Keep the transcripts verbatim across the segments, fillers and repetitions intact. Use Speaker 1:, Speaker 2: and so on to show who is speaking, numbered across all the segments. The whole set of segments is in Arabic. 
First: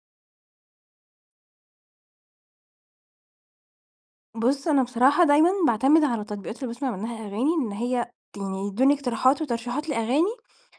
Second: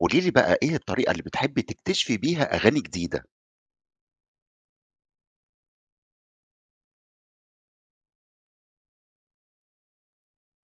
Speaker 1: قولي لي بقى إيه الطريقة اللي بتحبي تكتشفي بيها أغاني جديدة؟
Speaker 2: بُص، أنا بصراحة دايمًا باعتمد على التطبيقات اللي باسمع منها أغاني، إن هي ت يعني يدّوني اقتراحات وترشيحات لأغاني،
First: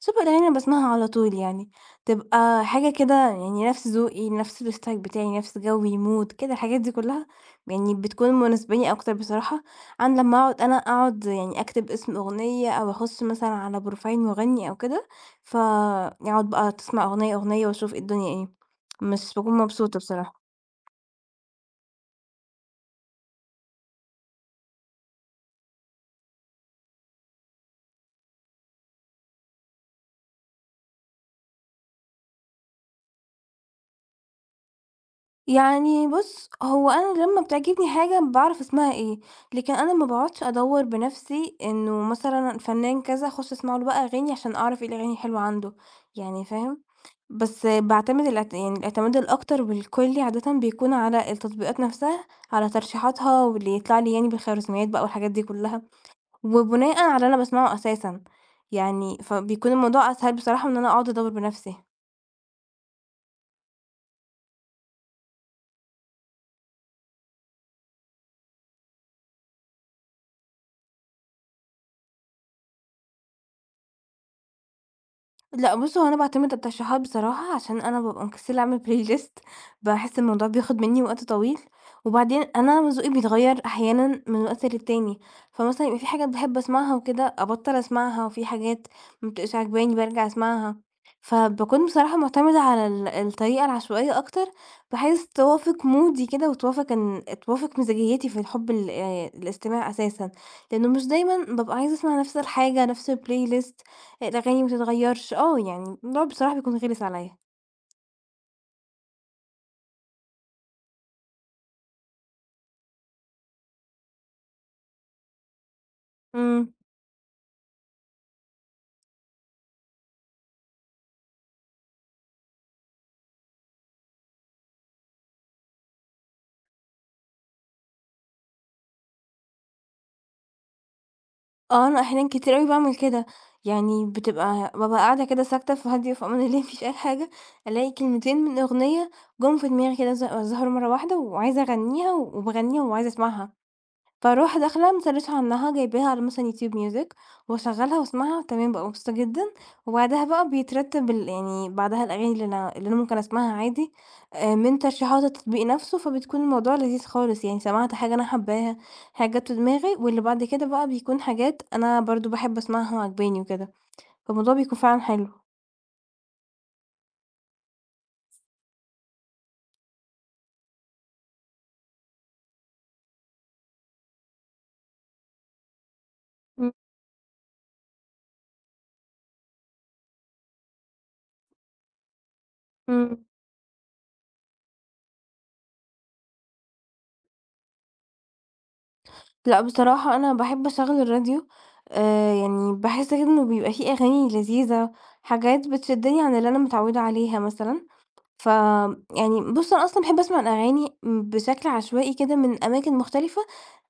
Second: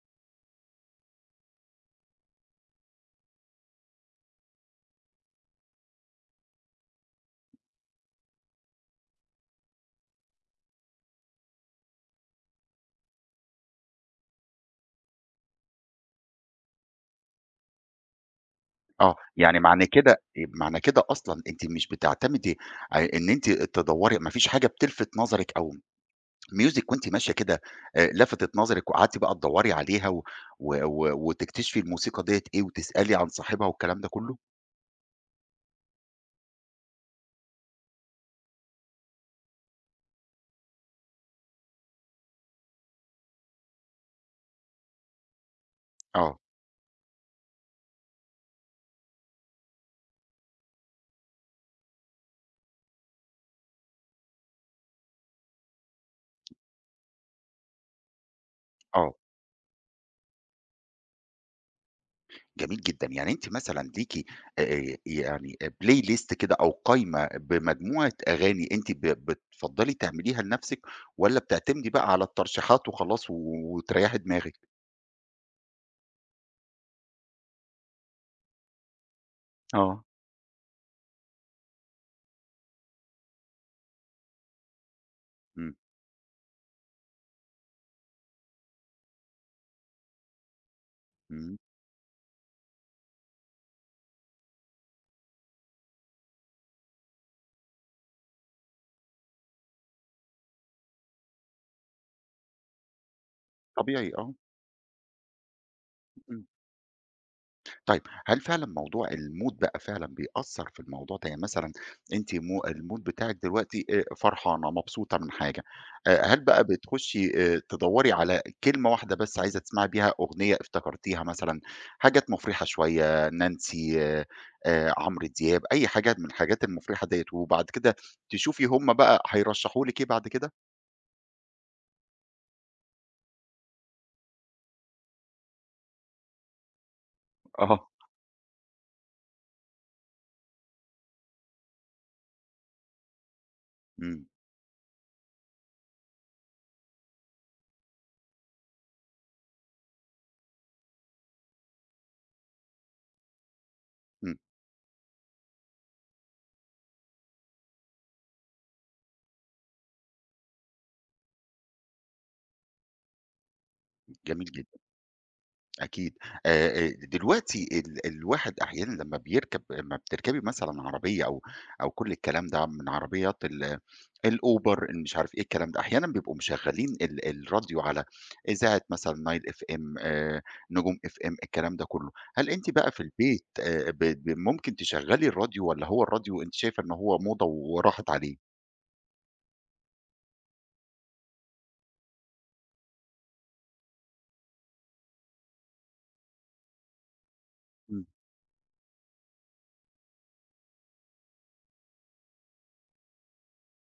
Speaker 2: سواء الأغاني اللي باسمعها على طول يعني، تبقى حاجة كده يعني نفس ذوقي، نفس الstyle بتاعي، نفس جوي، mood كده الحاجات دي كلها، يعني بتكون مناسباني أكتر بصراحة، عن لمّا أقعد أنا أقعد يعني أكتب اسم أغنية أو أخُش مثلًا على بروفايل مغني أو كده، ف أقعد بقى تسمع أغنية، أغنية وأشوف إيه الدنيا إيه،
Speaker 1: آه،
Speaker 2: مش باكون
Speaker 1: يعني معنى
Speaker 2: مبسوطة
Speaker 1: كده
Speaker 2: بصراحة.
Speaker 1: معنى كده أصلًا أنتِ مش بتعتمدي ع إن أنتِ تدوّري، ما فيش حاجة بتلفت نظرِك أو music وأنتِ ماشية كده، آآ، لفتت نظرِك وقعدتِ بقى تدوّري عليها، و و و وتكتشفي الموسيقى ديّة إيه وتسألي عن صاحبها والكلام ده كله؟
Speaker 2: يعني بُص، هو أنا لمّا بتعجبني حاجة باعرف اسمها إيه، لكن أنا ما باقعدش أدوّر بنفسي إنه مثلًا فنان كذا أخش أسمع له بقى أغاني عشان أعرف إيه الأغاني الحلوة عنده،
Speaker 1: آه،
Speaker 2: يعني فاهم؟ بس باعتمد الاعت يعني الاعتماد الأكتر والكلّي عادةً بيكون على التطبيقات نفسها، على ترشيحاتها واللي يطلع لي يعني بالخوارزميات بقى والحاجات دي كلّها، وبناءً على اللي أنا باسمعه أساسًا،
Speaker 1: آه.
Speaker 2: يعني فبيكون الموضوع أسهل بصراحة من إن أنا أقعد أدوّر بنفسي.
Speaker 1: جميل جدًا، يعني أنتِ مثلًا ليكِ، آآ يعني playlist كده أو قايمة بمجموعة أغاني أنتِ ب بتفضّلي تعمليها لنَفْسِك، والّا بتعتمدي بقى على الترشيحات وخلاص، و وتريّحي دماغِك؟
Speaker 2: لأ بُص، هو أنا باعتمد على الترشيحات بصراحة، عشان أنا بابقى مكسلة أعمل playlist
Speaker 1: آه.
Speaker 2: باحس الموضوع بياخد مني وقت طويل، وبعدين أنا ذوقي بيتغير أحيانًا من وقت للتاني،
Speaker 1: إمم،
Speaker 2: فمثلًا يبقى في حاجات باحب أسمعها وكده أبطّل أسمعها، وفي حاجات ما بتبقاش عاجباني بارجع أسمعها،
Speaker 1: إمم،
Speaker 2: فباكون بصراحة معتمدة على ال الطريقة العشوائية أكتر، بحيث توافق مودي كده وتوافق إن توافق مزاجيتي في الحب ال آآ الاستماع أساسًا، لإنه مش دايمًا بابقى عايزة أسمع نفس الحاجة، نفس الplaylist
Speaker 1: طبيعي آه،
Speaker 2: الأغاني ما تتغيّرش، آه، يعني الموضوع
Speaker 1: إمم.
Speaker 2: بصراحة بيكون غِلِس عليّا.
Speaker 1: طيب هل فعلًا موضوع الmood بقى فعلًا بيأثّر في الموضوع ده؟ يعني مثلًا أنتِ مو الmood بتاعِك دلوقتي آآ فرحانة، مبسوطة من حاجة، آآ هل بقى
Speaker 2: إمم.
Speaker 1: بتخشي آآ تدوّري على كلمة واحدة بس عايزة تسمعي بيها أغنية افتكرتيها مثلًا، حاجات مفرحة شوية، نانسي، آآ عمرو دياب، أي حاجة من الحاجات المفرحة ديّة، وبعد كده تشوفي هُم بقى هيرشحوا لِك إيه بعد كده؟
Speaker 2: آه، أنا أحيانًا كتير أوي باعمل كده، يعني بتبقى بابقى قاعدة كده ساكتة في هادية في أمان الله ما فيش أي حاجة،
Speaker 1: آه.
Speaker 2: ألاقي كلمتين من أغنية جُم في دماغي كده ظ ظهروا مرّة واحدة وعايزة أغنّيها وباغنّيها وعايزة أسمعها.
Speaker 1: إمم،
Speaker 2: فاروح داخلة مسرشاها عنها، جايباها على مثلًا YouTube music واشغّلها واسمعها تمام، بابقى مبسوطة جدًا، وبعدها بقى بيترتب ال يعني بعدها الأغاني اللي أنا اللي أنا ممكن أسمعها عادي
Speaker 1: إمم،
Speaker 2: آآ، من ترشيحات التطبيق نفسه، فبتكون الموضوع لذيذ خالص يعني سمعت حاجة أنا حاباها، حاجة جات في دماغي، واللي بعد كده بقى بيكون حاجات أنا برضه باحب أسمعها وعاجباني وكده،
Speaker 1: جميل
Speaker 2: فالموضوع بيكون
Speaker 1: جدًا.
Speaker 2: فعلًا حلو.
Speaker 1: أكيد. آآ آآ دلوقتي ال الواحد أحيانًا لمّا، بيركب لمّا بتركبي مثلًا عربية، أو أو كل الكلام ده من عربيات ال الأوبر، اللي مش عارف إيه الكلام ده. أحيانًا بيبقوا
Speaker 2: إمم،
Speaker 1: مشغّلين ال الراديو على إذاعة مثلًا نايل إف إم، آآ نجوم إف إم، الكلام ده كُلّه. هل أنتِ بقى في
Speaker 2: إمم.
Speaker 1: البيت آآ ب ب ممكن تشغّلي الراديو، والّا هو الراديو أنتِ شايفة إن هو موضة وراحت عليه؟
Speaker 2: لأ بصراحة أنا باحب أشغّل الراديو، آآ يعني باحس كده إنه بيبقى في أغاني لذيذة، حاجات بتشدّني عن اللي أنا متعوّدة عليها مثلًا.
Speaker 1: إمم.
Speaker 2: ف يعني بُص أنا أصلًا باحب أسمع الأغاني بشكل عشوائي كده من أماكن مختلفة.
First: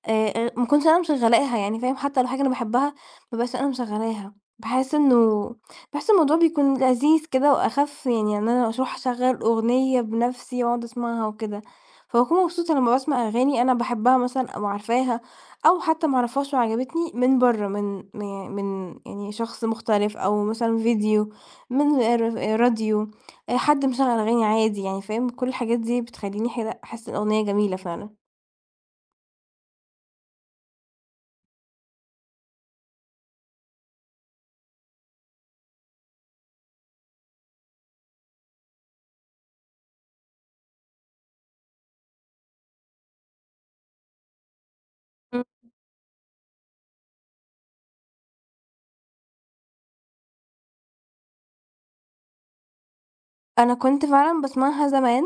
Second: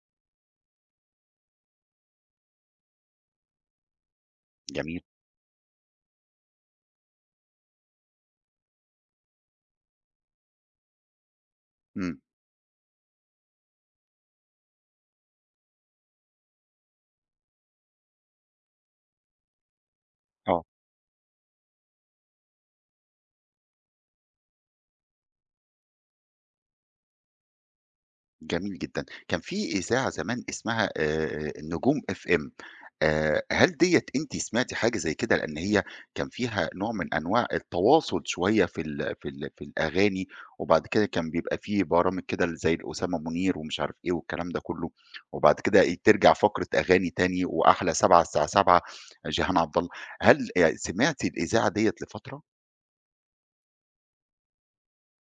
Speaker 2: آآ، ما أكونش أنا مشغّلاها يعني فاهم، حتى لو حاجة أنا باحبها ما أبقاش أنا مشغّلاها، باحس
Speaker 1: جميل.
Speaker 2: إنه باحس الموضوع بيكون لذيذ كده وأخَف يعني إن أنا أروح أشغّل أغنية بنَفْسي وأقعد أسمعها وكده،
Speaker 1: إمم.
Speaker 2: فباكون مبسوطة لمّا باسمع أغاني أنا باحبها مثلًا أو عارفاها أو حتى ما أعرفهاش وعجبتني من برّه، من م من يعني شخص مختلف أو مثلًا فيديو، من ر راديو، آآ، حد مشغّل أغاني عادي يعني فاهم، كل الحاجات دي بتخلّيني حل أحس الأغنية جميلة فعلًا.
Speaker 1: جميل جدًا. كان في إذاعة زمان اسمها، آآ النجوم إف إم، آآ هل ديّة أنتِ سمعتِ حاجة زي كده؟ لإن هي كان فيها نوع من أنواع التواصل شوية في ال في ال في الأغاني، وبعد كده كان بيبقى في برامج كده، ال زي لأسامة منير ومش عارف إيه والكلام ده كله، وبعد كده ي ترجع فقرة أغاني تاني، وأحلى سبعة الساعة السابعة مساءً جيهان عبد الله. هل آآ سمعتِ الإذاعة ديّة لفترة؟
Speaker 2: أنا كنت فعلًا باسمعها زمان،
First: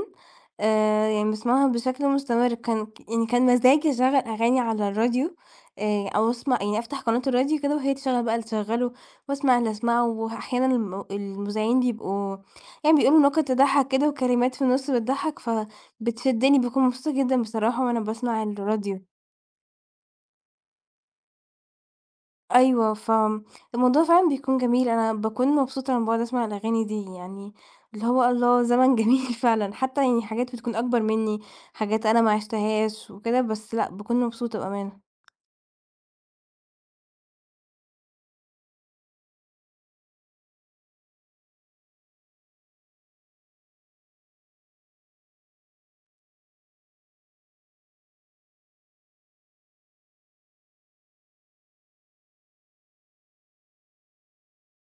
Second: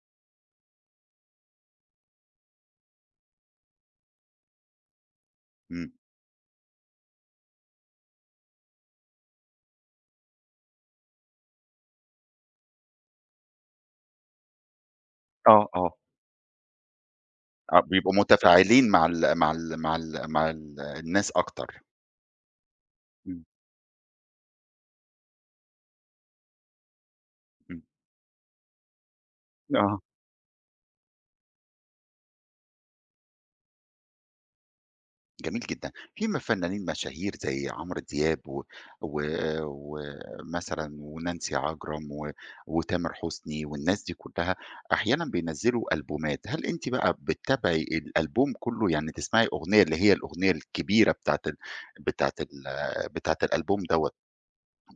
Speaker 2: آآ يعني باسمعها بشكل مستمر، كان يعني كان مزاجي أشغّل أغاني على الراديو،
Speaker 1: إمم.
Speaker 2: آآ أو أسمع يعني أفتح قناة الراديو كده وهي تشغّل بقى اللي تشغّله، وأسمع اللي أسمعه، وأحيانًا الم المذيعين بيبقوا يعني بيقولوا نكت تضحّك كده وكلمات في النُص بتضحّك،
Speaker 1: آه، آه.
Speaker 2: فبتشدّني، باكون مبسوطة جدًا
Speaker 1: آه،
Speaker 2: بصراحة وأنا
Speaker 1: بيبقوا
Speaker 2: باسمع
Speaker 1: متفاعلين مع
Speaker 2: الراديو.
Speaker 1: ال مع ال مع ال مع ال الناس أكتر.
Speaker 2: أيوه،
Speaker 1: إمم،
Speaker 2: فالموضوع فعلًا بيكون جميل، أنا باكون مبسوطة لمّا باقعد أسمع الأغاني دي، يعني
Speaker 1: إمم،
Speaker 2: اللي هو الله زمن جميل فعلًا،
Speaker 1: آه،
Speaker 2: حتى يعني حاجات بتكون أكبر منّي، حاجات أنا ما عِشتهاش وكده، بس لأ باكون مبسوطة بأمانة.
Speaker 1: جميل جدا. في م فنانين مشاهير زي عمرو دياب ومثلا، و و ومثلًا ونانسي عجرم، و وتامر حسني والناس دي كلّها أحيانًا بينزّلوا ألبومات. هل أنتِ بقى بتتابعي الألبوم كلّه، يعني تسمعي أغنية اللي هي الأغنية الكبيرة بتاعة ال بتاعة ال بتاعة الألبوم دوّة،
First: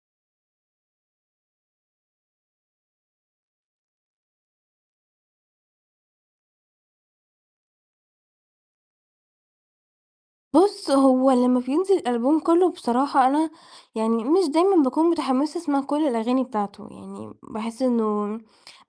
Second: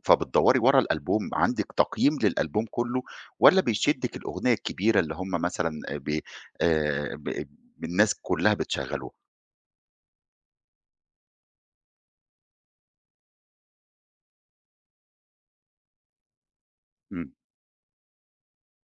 Speaker 1: فبتدوّري ورا الألبوم، عندِك تقييم للألبوم كلّه، والّا بيشدِّك الأغنية الكبيرة اللي هم مثلًا آآ بي آآ ب الناس كلّها بتشغّلوها؟
Speaker 2: بُص، هو لمّا بينزل الألبوم كلّه بصراحة أنا يعني مش دايمًا باكون متحمسة أسمع كل الأغاني بتاعته،
Speaker 1: إمم،
Speaker 2: يعني باحس إنه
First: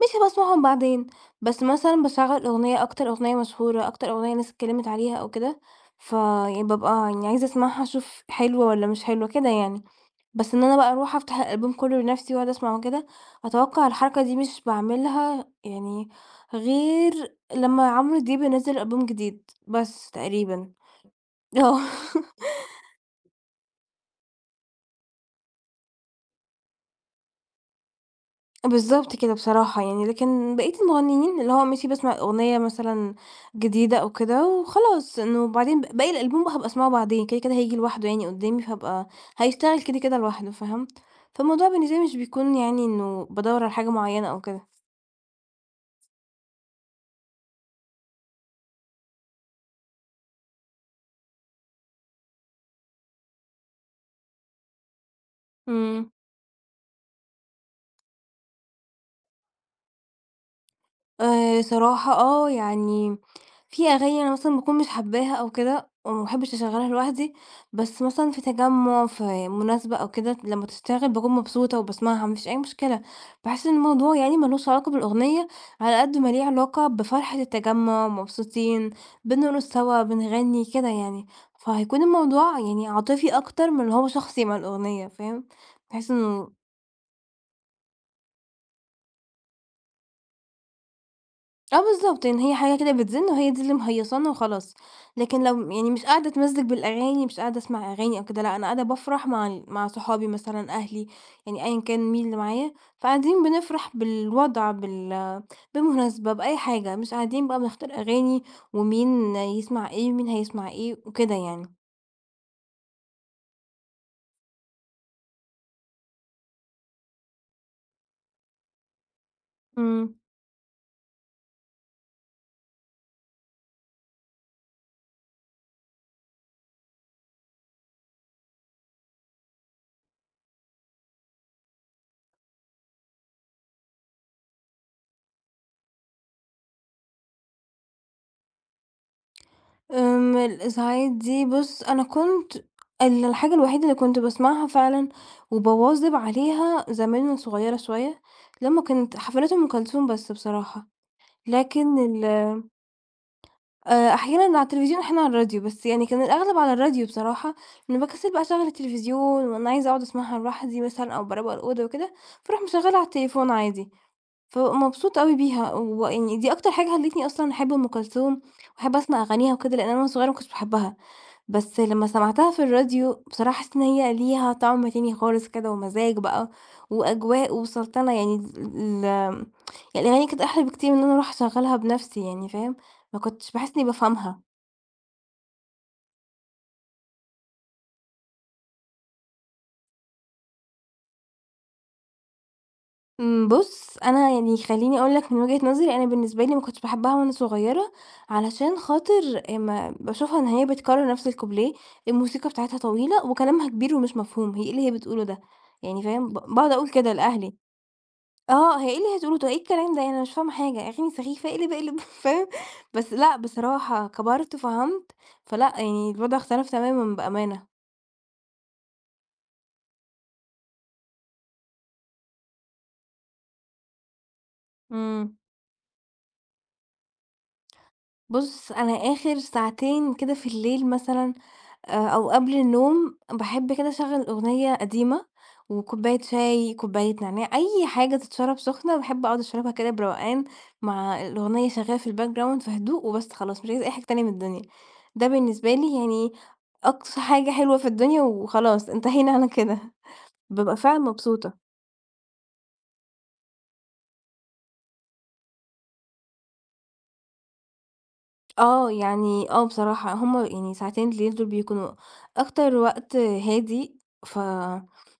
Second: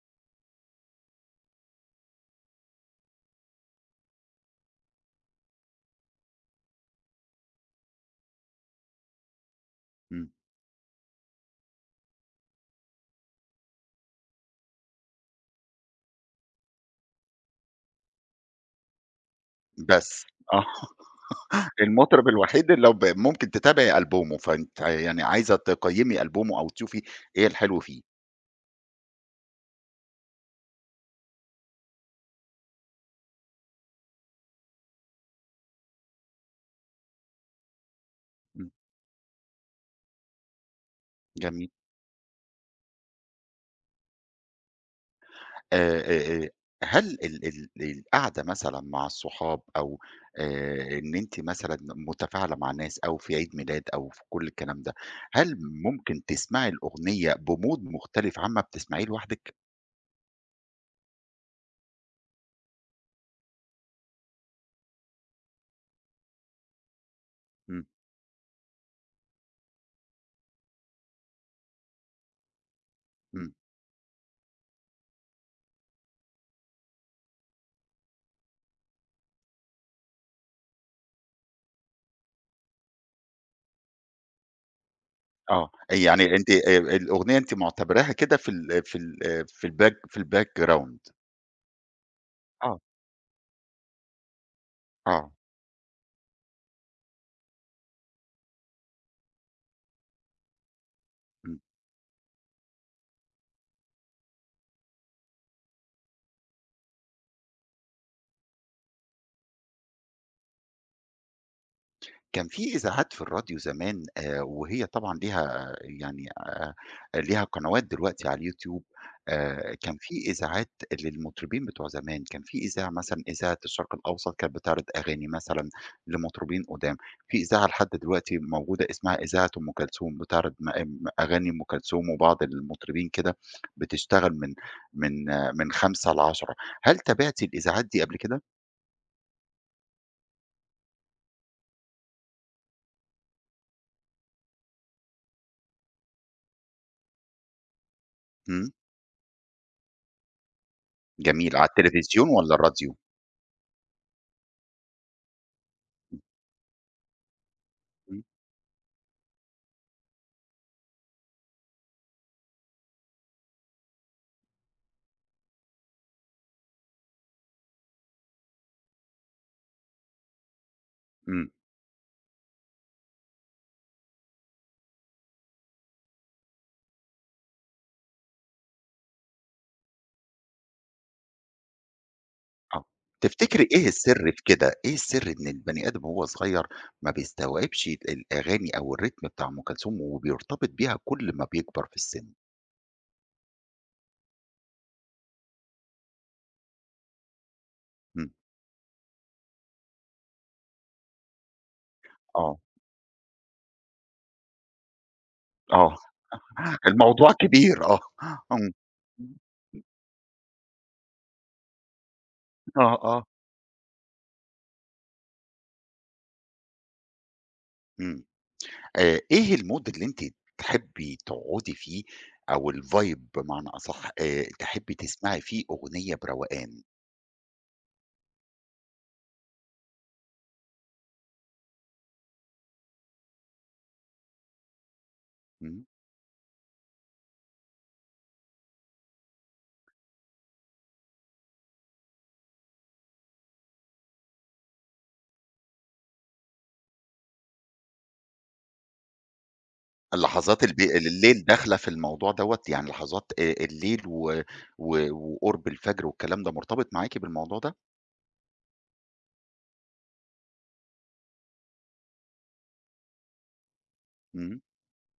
Speaker 2: مش هابقى أسمعهم بعدين، بس مثلًا باشغّل أغنية أكتر أغنية مشهورة، أكتر أغنية الناس اتكلمت عليها أو كده، فيعني بابقى يعني عايزة أسمعها أشوف حلوة والّا مش حلوة كده يعني.
Speaker 1: إمم،
Speaker 2: بس إن أنا بقى أروح أفتح الألبوم كلّه لنفسي وأقعد أسمعه كده، أتوقع الحركة دي مش باعملها يعني غير لمّا عمرو دياب ينزّل ألبوم جديد، بس
Speaker 1: بس آه.
Speaker 2: تقريبًا. آه.
Speaker 1: المطرب الوحيد اللي لو ب ممكن تتابعي ألبومه، فأنتِ يعني عايزة تقيّمي ألبومه أو تشوفي إيه الحلو فيه.
Speaker 2: بالضبط كده بصراحة يعني، لكن بقية المغنيين اللي هو ماشي باسمع أغنية مثلًا جديدة أو كده وخلاص، إنه بعدين ب باقي الألبوم بقى هابقى أسمعه بعدين، كده، كده هييجي لوحده يعني قدّامي،
Speaker 1: إمم.
Speaker 2: فهابقى هيشتغل كده، كده لوحده، فاهم؟ فالموضوع
Speaker 1: جميل.
Speaker 2: بالنسبة لي مش بيكون يعني إنه بادوّر على حاجة معيّنة أو كده.
Speaker 1: آآ آآ آآ هل ال ال القعدة مثلًا مع الصحاب أو، آآ إن أنتِ مثلًا متفاعلة مع ناس أو في عيد ميلاد أو في كل الكلام ده، هل
Speaker 2: إمم.
Speaker 1: ممكن تسمعي الأغنية بmood مختلف عما بتسمعيه لوحدِك؟
Speaker 2: آآ صراحة آه، يعني في أغاني أنا مثلًا باكون مش حاباها أو كده وما باحبش أشغّلها لوحدي،
Speaker 1: إمم،
Speaker 2: بس مثلًا في تجمُّع، في مناسبة أو كده، لمّا تشتغل باكون مبسوطة وباسمعها، ما فيش أي مشكلة.
Speaker 1: إمم.
Speaker 2: باحس إن الموضوع يعني ما لوش علاقة بالأغنية على قد ما ليه علاقة بفرحة التجمُّع، مبسوطين، بنرقص سوا، بنغني كده يعني، فهيكون الموضوع يعني عاطفي أكتر من اللي هو شخصي مع الأغنية، فاهم؟
Speaker 1: آه،
Speaker 2: باحس
Speaker 1: يعني أنتِ
Speaker 2: إنه
Speaker 1: آآ الأغنية أنتِ معتبراها كده في ال في ال في الback في الbackground.
Speaker 2: آه بالضبط، يعني هي حاجة
Speaker 1: آه.
Speaker 2: كده بتزِن وهي دي اللي مهيّصانا وخلاص،
Speaker 1: آه،
Speaker 2: لكن لو يعني مش قاعدة أتمزّج بالأغاني، مش قاعدة أسمع أغاني أو كده، لأ أنا قاعدة بافرح مع ال مع صحابي مثلًا، أهلي،
Speaker 1: إمم.
Speaker 2: يعني أيًا كان مين اللي معايا، فقاعدين بنفرح بالوضع، بال بمناسبة، بأي حاجة، مش قاعدين بقى بنختار أغاني ومين يسمع إيه ومين هيسمع إيه وكده يعني.
Speaker 1: كان في إذاعات في الراديو زمان، آآ وهي طبعًا ليها يعني، آآ ليها قنوات دلوقتي على اليوتيوب. آآ كان في
Speaker 2: إمم.
Speaker 1: إذاعات للمطربين بتوع زمان، كان في إذاعة مثلًا إذاعة الشرق الأوسط كانت بتعرض أغاني مثلًا لمطربين قُدام. في إذاعة لحد دلوقتي موجودة اسمها إذاعة أم كلثوم بتعرض م م أغاني أم كلثوم وبعض المطربين كده، بتشتغل من من آه، من السابعة عشر للثانية والعشرين. هل تابعتِ الإذاعات دي قبل كده؟
Speaker 2: آمم، الإزعاج دي بُص، أنا كنت ال الحاجة الوحيدة اللي كنت باسمعها فعلًا وباواظب عليها زمان وأنا صغيرة شوية،
Speaker 1: إمم.
Speaker 2: لمّا كانت حفلات أم كلثوم بس بصراحة،
Speaker 1: جميل، على
Speaker 2: لكن ال
Speaker 1: التلفزيون والّا الراديو؟
Speaker 2: آآ، أحيانًا على التليفزيون أحيانًا على الراديو، بس يعني كان الأغلب على الراديو بصراحة، لإني
Speaker 1: إمم،
Speaker 2: باكسل بقى أشغّل التلفزيون وأنا عايزة أقعد أسمعها لوحدي مثلًا أو باروّق الأوضة وكده، فاروح مشغّلاها على التليفون عادي، فبابقى مبسوطة أوي بيها ويعني دي أكتر حاجة خلّتني أصلًا أحب أم كلثوم وأحب أسمع أغانيها وكده، لإن أنا وأنا صغيرة ما كنتش باحبها.
Speaker 1: إمم.
Speaker 2: بس لمّا سمعتها في الراديو، بصراحة حسيت إن هي ليها طعم تاني خالص كده ومزاج بقى وأجواء وسلطنة يعني ال آمم، يعني الأغاني كانت أحلى بكتير من إن أنا أروح أشغّلها بنفسي يعني فاهم،
Speaker 1: آه.
Speaker 2: ما كنتش
Speaker 1: تفتكري
Speaker 2: باحس إني
Speaker 1: إيه السر
Speaker 2: بافهمها.
Speaker 1: في كده؟ إيه السر إن البني آدم وهو صغير ما بيستوعبش الأغاني أو الريتم بتاع أم كلثوم وبيرتبط بيها كل ما بيكبر في السن؟
Speaker 2: إمم، بُص، أنا يعني خلّيني أقول لك من وجهة نظري، أنا بالنسبة لي ما كنتش باحبها وأنا صغيرة
Speaker 1: إمم،
Speaker 2: علشان خاطر آآ، ما باشوفها إن هي بتكرّر نفس الكوبليه، الموسيقى
Speaker 1: آه،
Speaker 2: بتاعتها طويلة وكلامها كبير ومش مفهوم، هي إيه اللي هي بتقوله ده؟
Speaker 1: آه.
Speaker 2: يعني فاهم، ب باقعد أقول كده
Speaker 1: الموضوع
Speaker 2: لأهلي.
Speaker 1: كبير آه. إمم،
Speaker 2: آه، هي إيه اللي هتقوله ده، إيه الكلام ده، يعني أنا مش فاهمة حاجة، أغاني سخيفة، اقلب اقلب فاهم،
Speaker 1: آه،
Speaker 2: بس
Speaker 1: آه،
Speaker 2: لأ بصراحة كبرت فهمت، فلأ يعني الوضع اختلف تمامًا بأمانة،
Speaker 1: إمم. آآ، إيه الmood اللي أنتِ تحبي تقعدي فيه أو الvibe بمعنى أصح، آآ، تحبي
Speaker 2: إمم.
Speaker 1: تسمعي فيه أغنية بروقان؟
Speaker 2: بُص، أنا آخر ساعتين كده في الليل مثلًا، آآ، أو قبل النوم باحب كده أشغّل أغنية قديمة،
Speaker 1: إمم.
Speaker 2: وكوباية شاي، كوباية نعناع، أي حاجة تتشرب سخنة باحب أقعد أشربها كده بروقان مع الأغنية شغالة في الbackground في هدوء وبس خلاص، مش عايزة أي حاجة تانية من الدنيا. ده بالنسبة لي يعني أقصى حاجة حلوة في الدنيا وخلاص انتهينا على كده،
Speaker 1: اللحظات
Speaker 2: بابقى
Speaker 1: الب
Speaker 2: فعلًا
Speaker 1: الليل
Speaker 2: مبسوطة.
Speaker 1: داخلة في الموضوع دوّة، يعني لحظات آآ الليل، و و وقُرب الفجر والكلام ده مرتبط معاكِ بالموضوع ده؟
Speaker 2: آه، يعني آه بصراحة هُم يعني ساعتين الليل دول بيكونوا أكتر وقت هادي، ف
Speaker 1: إمم،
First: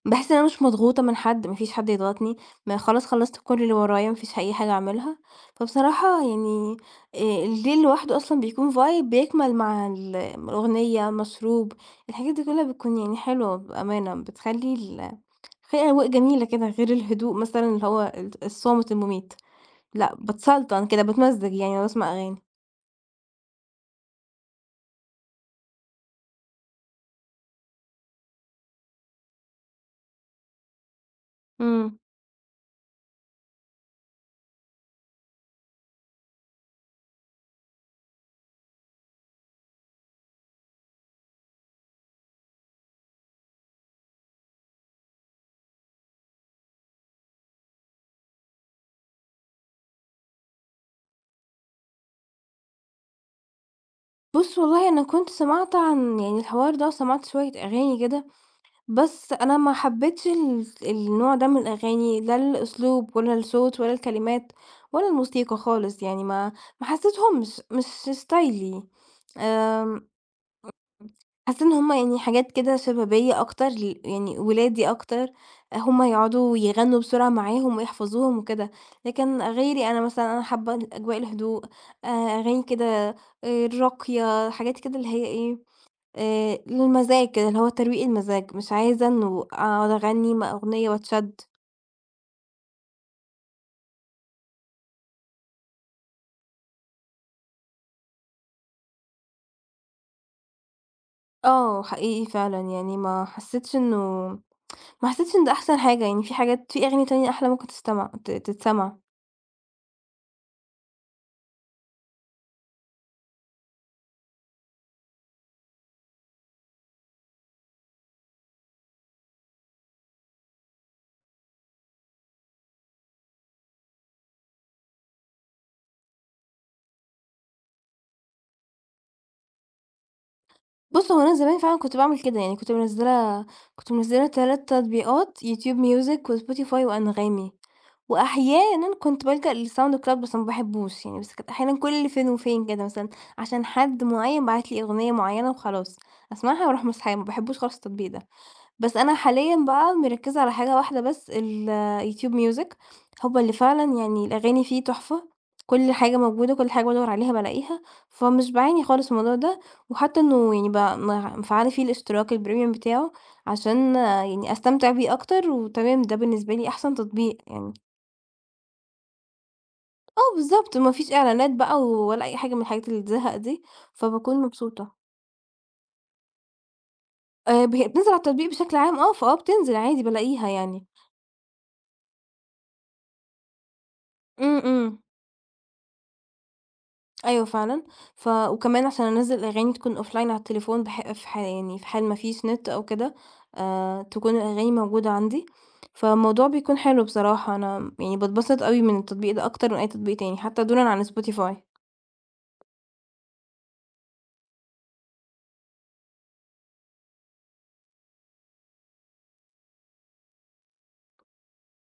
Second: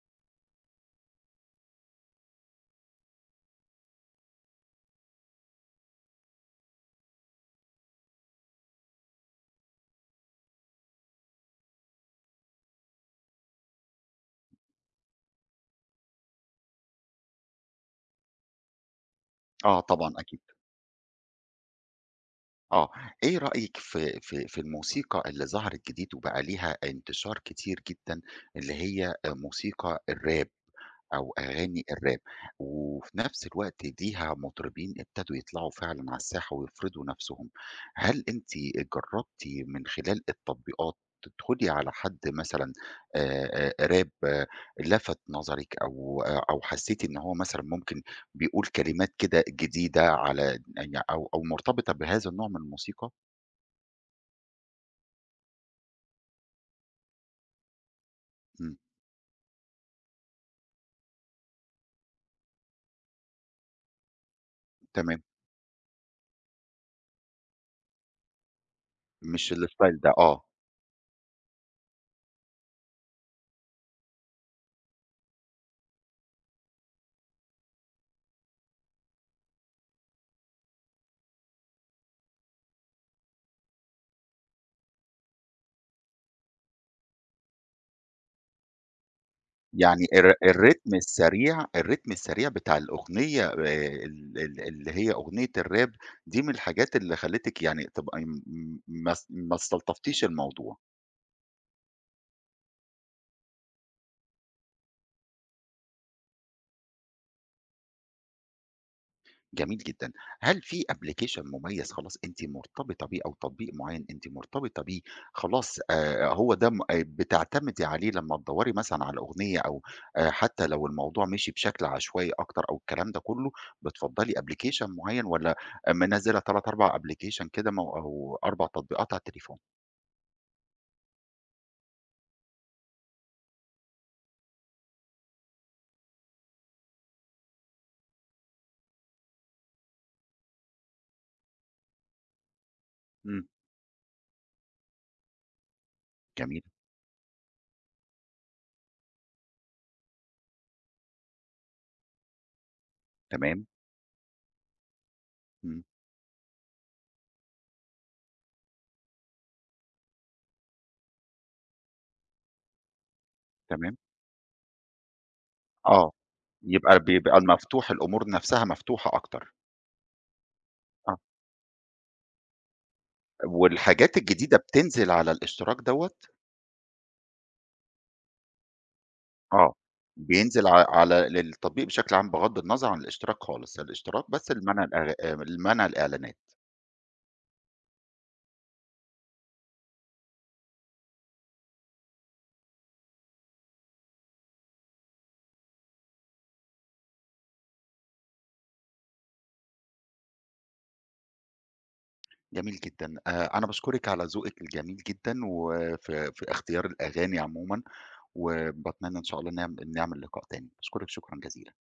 Speaker 2: باحس إن أنا مش مضغوطة من حد، ما فيش حد يضغطني، ما خلاص خلّصت كل اللي ورايا، ما فيش أي حاجة أعملها، فبصراحة يعني آآ الليل لوحده أصلًا بيكون vibe بيكمل مع ال الأغنية، مشروب، الحاجات دي كلّها بتكون يعني حلوة بأمانة، بتخلّي ال بتخلّي أجواء جميلة كده غير الهدوء مثلًا اللي هو ال الصامت المميت،
Speaker 1: آه طبعًا
Speaker 2: لأ
Speaker 1: أكيد،
Speaker 2: باتسلطن كده، باتمزج يعني وأنا باسمع أغاني.
Speaker 1: آه. إيه رأيِك في في في الموسيقى اللي ظهرت جديد وبقى ليها انتشار كتير جدًا، اللي هي، آه، موسيقى الراب؟ أو أغاني
Speaker 2: إمم.
Speaker 1: الراب. وفي نفس الوقت ليها مطربين ابتدوا يطلعوا فعلًا على الساحة ويفرضوا نفسهم. هل أنتِ جربتِ من خلال التطبيقات تدخلي على حد مثلًا، آآ، آآ، راب آه، لفت نظرِك، أو آه، أو حسيتِ إن هو مثلًا ممكن بيقول كلمات كده جديدة على يعني، أو أو مرتبطة بهذا النوع من الموسيقى؟
Speaker 2: بُص والله أنا كنت سمعت عن يعني الحوار ده وسمعت شوية أغاني كده،
Speaker 1: إمم،
Speaker 2: بس أنا ما حبيتش ال النوع ده من الأغاني، لا الأسلوب ولا الصوت ولا الكلمات ولا
Speaker 1: تمام،
Speaker 2: الموسيقى خالص، يعني ما ما حسيتهمش مش مش ستايلي،
Speaker 1: مش الstyle
Speaker 2: آمم،
Speaker 1: ده، آه.
Speaker 2: حسيت إن هُم يعني حاجات كده شبابية أكتر ل يعني ولادي أكتر، هُم يقعدوا يغنوا بسرعة معاهم ويحفظوهم وكده، لكن غيري أنا مثلًا أنا حابة الأجواء الهدوء، آآ، أغاني كده، آآ، راقية، حاجات كده اللي هي إيه، آآ للمزاج كده، اللي هو ترويق المزاج، مش عايزة إنه أقعد
Speaker 1: يعني
Speaker 2: أغنّي
Speaker 1: الر
Speaker 2: م أغنية
Speaker 1: الريتم
Speaker 2: واتشد.
Speaker 1: السريع الريتم السريع بتاع الأغنية، آآ ال ال اللي هي أغنية الراب دي من الحاجات اللي خلّتِك يعني تبقي م م- ما است ما استلطفتيش الموضوع.
Speaker 2: آه، حقيقي فعلًا، يعني ما حسّيتش إنه ما حسّيتش إن ده أحسن حاجة، يعني في حاجات في أغاني تانية أحلى ممكن تستمع ت تتسمع.
Speaker 1: جميل جدًا. هل في application مميز خلاص أنتِ مرتبطة بيه أو تطبيق معيّن أنتِ مرتبطة بيه خلاص، آآ هو ده م آه، بتعتمدي عليه لمّا تدوّري مثلًا على أغنية أو، آآ حتى لو الموضوع مشي بشكل عشوائي أكتر أو الكلام ده كُلّه، بتفضّلي application معيّن والّا منزّلة ثلاثة، أربعة application كده، مو أو أربعة تطبيقات على التليفون؟
Speaker 2: بُص، هو أنا زمان فعلًا كنت باعمل كده، يعني كنت منزّلة كنت منزّلة تلات تطبيقات، يوتيوب ميوزك وSpotify وأنغامي. وأحيانًا كنت بالجأ لSound Cloud بس ما باحبوش يعني، بس كانت أحيانًا كل فين وفين كده مثلًا
Speaker 1: إمم.
Speaker 2: عشان حد معيّن بعت لي أغنية معيّنة وخلاص،
Speaker 1: جميل.
Speaker 2: أسمعها وأروح ماسحاها، ما باحبوش خالص التطبيق ده. بس أنا حاليًا بقى مركّزة على حاجة واحدة بس الYouTube Music هو اللي
Speaker 1: تمام.
Speaker 2: فعلًا يعني الأغاني فيه تحفة،
Speaker 1: إمم.
Speaker 2: كل حاجة موجودة، كل حاجة بادوّر عليها بالاقيها، فمش باعاني خالص من الموضوع ده، وحتى إنه يعني ب م مفعّلة فيه الاشتراك الPremium بتاعه
Speaker 1: تمام.
Speaker 2: عشان آه، يعني أستمتع بيه أكتر، وتمام
Speaker 1: آه.
Speaker 2: ده بالنسبة لي أحسن
Speaker 1: يبقى
Speaker 2: تطبيق
Speaker 1: بيبقى
Speaker 2: يعني.
Speaker 1: المفتوح، الأمور نَفْسها مفتوحة أكتر.
Speaker 2: آه بالضبط، ما فيش
Speaker 1: آه.
Speaker 2: إعلانات بقى ولا أي حاجة من الحاجات اللي تزهق دي،
Speaker 1: والحاجات
Speaker 2: فباكون
Speaker 1: الجديدة
Speaker 2: مبسوطة.
Speaker 1: بتنزل على الاشتراك دوّة؟
Speaker 2: آآ ب هي بتنزل على التطبيق بشكل عام، آه، فآه
Speaker 1: آه،
Speaker 2: بتنزل عادي بالاقيها
Speaker 1: بينزل ع
Speaker 2: يعني.
Speaker 1: على للتطبيق بشكل عام بغض النظر عن الاشتراك خالص، الاشتراك بس
Speaker 2: إمم،
Speaker 1: لمنع
Speaker 2: إمم،
Speaker 1: الإعلا آآ لمنع الإعلانات.
Speaker 2: أيوه فعلًا. ف وكمان عشان أنزّل أغاني تكون offline على التليفون بح في ح يعني في حال ما فيش نت أو كده، آآ تكون الأغاني موجودة عندي، فالموضوع بيكون حلو بصراحة، أنا يعني باتبسط أوي من التطبيق ده أكتر من أي تطبيق تاني، حتى دونًا عن spotify.
Speaker 1: جميل جدًا، آآ أنا باشكرِك على ذوقِك الجميل جدًا، وفي في اختيار الأغاني عمومًا، وباتمنى إن شاء الله نعم نعمل لقاء تاني. باشكرِك شكرًا جزيلًا.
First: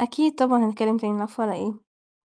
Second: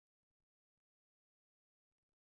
Speaker 2: أكيد طبعًا، هنتكلم تاني، العفو على إيه.